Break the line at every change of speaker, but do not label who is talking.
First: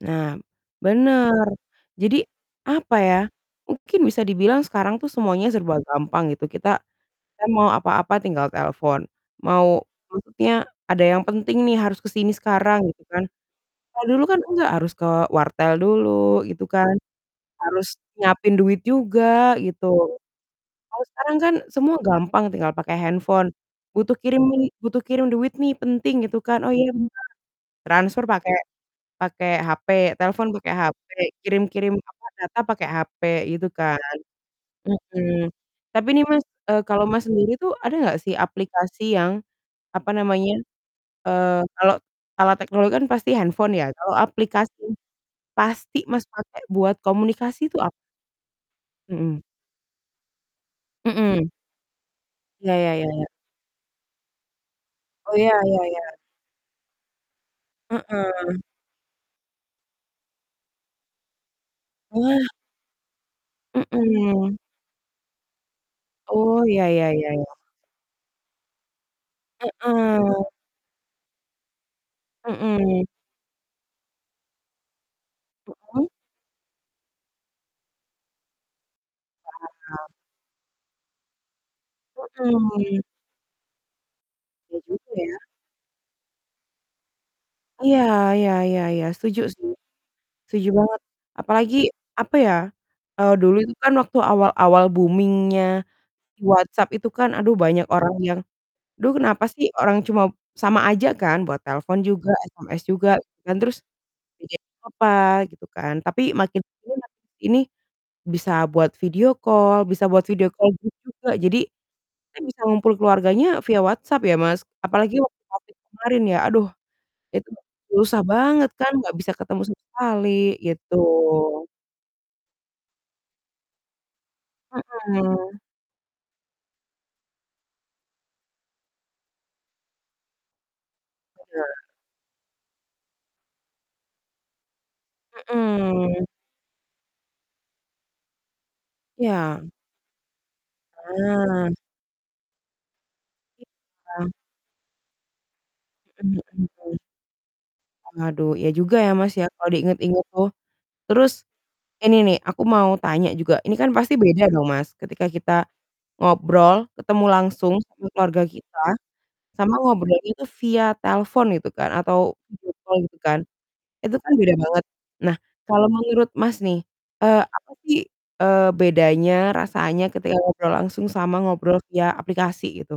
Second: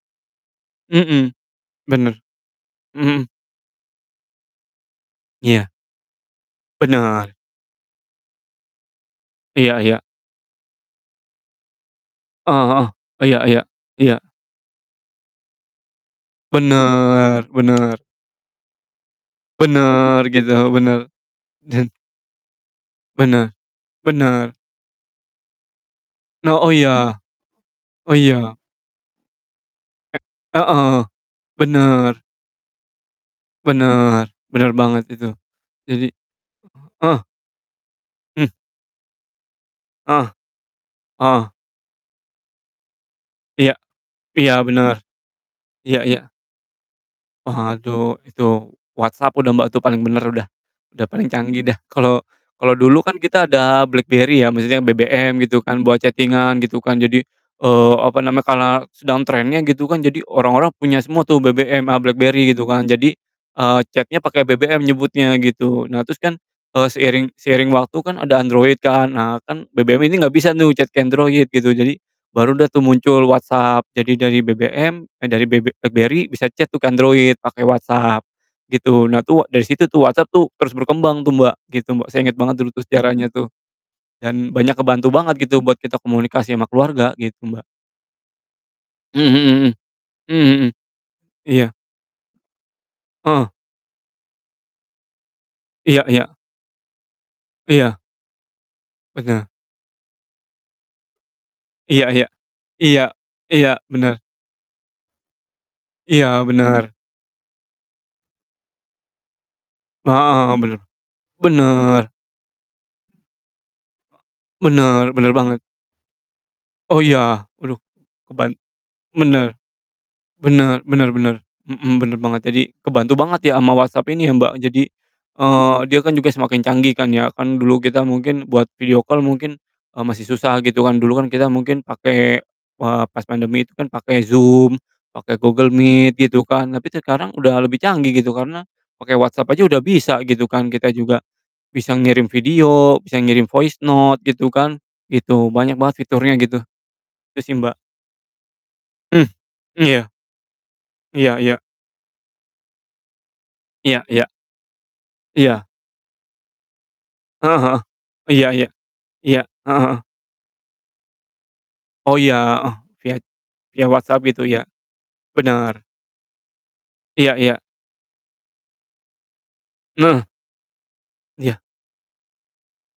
Nah,
Mhm,
bener. Jadi.
bener,
apa ya,
mhm.
mungkin bisa dibilang sekarang tuh semuanya
Iya.
serba gampang gitu, kita
Bener.
kan mau apa-apa tinggal telepon,
Iya
mau
iya.
maksudnya ada yang penting nih harus ke sini
Heeh heeh.
sekarang, gitu kan.
Iya iya
Kalau
iya.
dulu kan enggak, harus ke wartel dulu gitu kan,
Bener
harus
bener.
nyiapin duit juga, gitu.
Bener, gitu, bener.
Kalau sekarang kan
Did
semua gampang, tinggal pakai
Bener.
handphone, butuh kirim
Bener.
li butuh kirim duit nih penting, gitu
No
kan,
oh,
"Oh iya,
iya
bentar."
oh
Transfer pake
iya.
pake HP,
Ek
telfon
heeh
pake
heeh,
HP, kirim-kirim
bener.
apa, data pake HP, gitu kan.
Bener bener banget itu.
Mhm,
Jadi
tapi nih, Mas, eee, kalau
heeh heeh.
Mas sendiri tuh, ada nggak sih
Hmm.
aplikasi yang, apa
Ah.
namanya,
Ah hah.
eee, kalau alat teknologi kan pasti
Iya.
handphone ya, kalau
Iya,
aplikasi
bener. Iya
pasti Mas
iya.
pakai buat komunikasi tuh apa?
Waduh, itu, WhatsApp
Mhm.
udah Mbak tuh paling bener udah, udah paling
Mhm.
canggih dah. Kalo
Iya,
kalo
ya
dulu
ya
kan
ya.
kita ada BlackBerry ya, maksudnya
Oh
BBM
iya,
gitu
ya
kan, buat
ya.
chatting-an gitu kan. Jadi, eee, apa namanya,
Heeh.
karena sedang trennya gitu kan, jadi orang-orang punya semua tuh BBM, a
Wah.
BlackBerry gitu kan. Jadi, eee, chat-nya pake
Mhm.
BBM nyebutnya, gitu. Nah, terus kan,
Oh, iya
eee,
iya
seiring
iya iya.
seiring waktu kan ada Android kan? Nah, kan BBM ini nggak
Heeh.
bisa nih chat ke Android, gitu. Jadi, baru dah tuh
Mhm.
muncul WhatsApp, jadi dari BBM eh, dari BB
Mhm?
BlackBerry, bisa chat tuh ke Android pake WhatsApp, gitu. Nah, tuh dari situ tuh
Paham.
WhatsApp tuh terus berkembang tuh Mbak, gitu Mbak, saya inget banget dulu tuh
Mhm.
sejarahnya tuh, dan banyak
Iya juga
ngebantu banget
ya.
gitu buat kita komunikasi sama keluarga, gitu, Mbak.
Iya iya iya iya,
Mhm
setuju
mhm
sih,
mhm. Mhm
setuju
mhm.
banget!
Iya.
Apalagi, apa ya, eee,
Heeh.
dulu itu kan waktu awal-awal booming-nya
Iya iya.
di WhatsApp itu kan, aduh, banyak
Iya.
orang yang duh, kenapa
Benar.
sih orang cuma sama aja kan buat telepon
Iya iya,
juga, SMS
iya,
juga gitu kan,
iya,
terus,
bener.
[unintelligible] apa, gitu kan, tapi
Iya,
makin ke
benar.
sini makin ke sini bisa buat video call, bisa buat
Heeh
video
heeh,
call
bener.
itu juga, jadi
Bener.
kan bisa ngumpul keluarganya via WhatsApp ya Mas,
[unintelligible] Bener
apalagi
bener
waktu
banget.
Covid kemarin ya, aduh,
Oh iya,
itu
waduh.
susah
Keban
banget kan, nggak bisa
bener.
ketemu sama sekali,
Bener
gitu.
bener bener. Mhm, bener banget. Jadi, kebantu banget ya sama WhatsApp ini ya, Mbak. Jadi,
Mhm.
eee, dia kan juga semakin canggih kan ya, kan dulu kita mungkin buat video call mungkin, eee, masih susah gitu kan, dulu kan kita
Benar.
mungkin pake, eee, pas pandemi itu kan, pake Zoom, pake Google Meet,
Mhm.
gitu kan, tapi sekarang udah lebih canggih, gitu. Karena pake WhatsApp aja
Iya.
udah bisa gitu kan, kita juga
Ah.
bisa ngirim video, bisa ngirim voice note,
Iya.
gitu kan, gitu, banyak banget fiturnya
Mhm
gitu.
mhm mhm.
Itu sih, Mbak.
Waduh, iya juga ya
Hmm,
Mas ya, kalau
iya.
diinget-inget tuh. Terus,
Iya iya.
ini nih, aku mau tanya juga. Ini kan
Iya
pasti
iya.
beda dong Mas, ketika kita
Iya.
ngobrol, ketemu
Heeh
langsung
heeh.
sama keluarga
Iya iya.
kita,
Iya,
sama
heeh heeh.
ngobrolnya itu via telfon gitu kan,
Oh, iya,
atau video
heeh.
call,
Via
gitu
t
kan,
via
itu
WhatsApp
kan
gitu
beda
ya,
banget. Nah,
benar.
kalau menurut Mas nih,
Iya
eee,
iya.
apa sih, eee, bedanya rasanya
Heeh.
ketika ngobrol langsung sama
Iya.
ngobrol via aplikasi, gitu?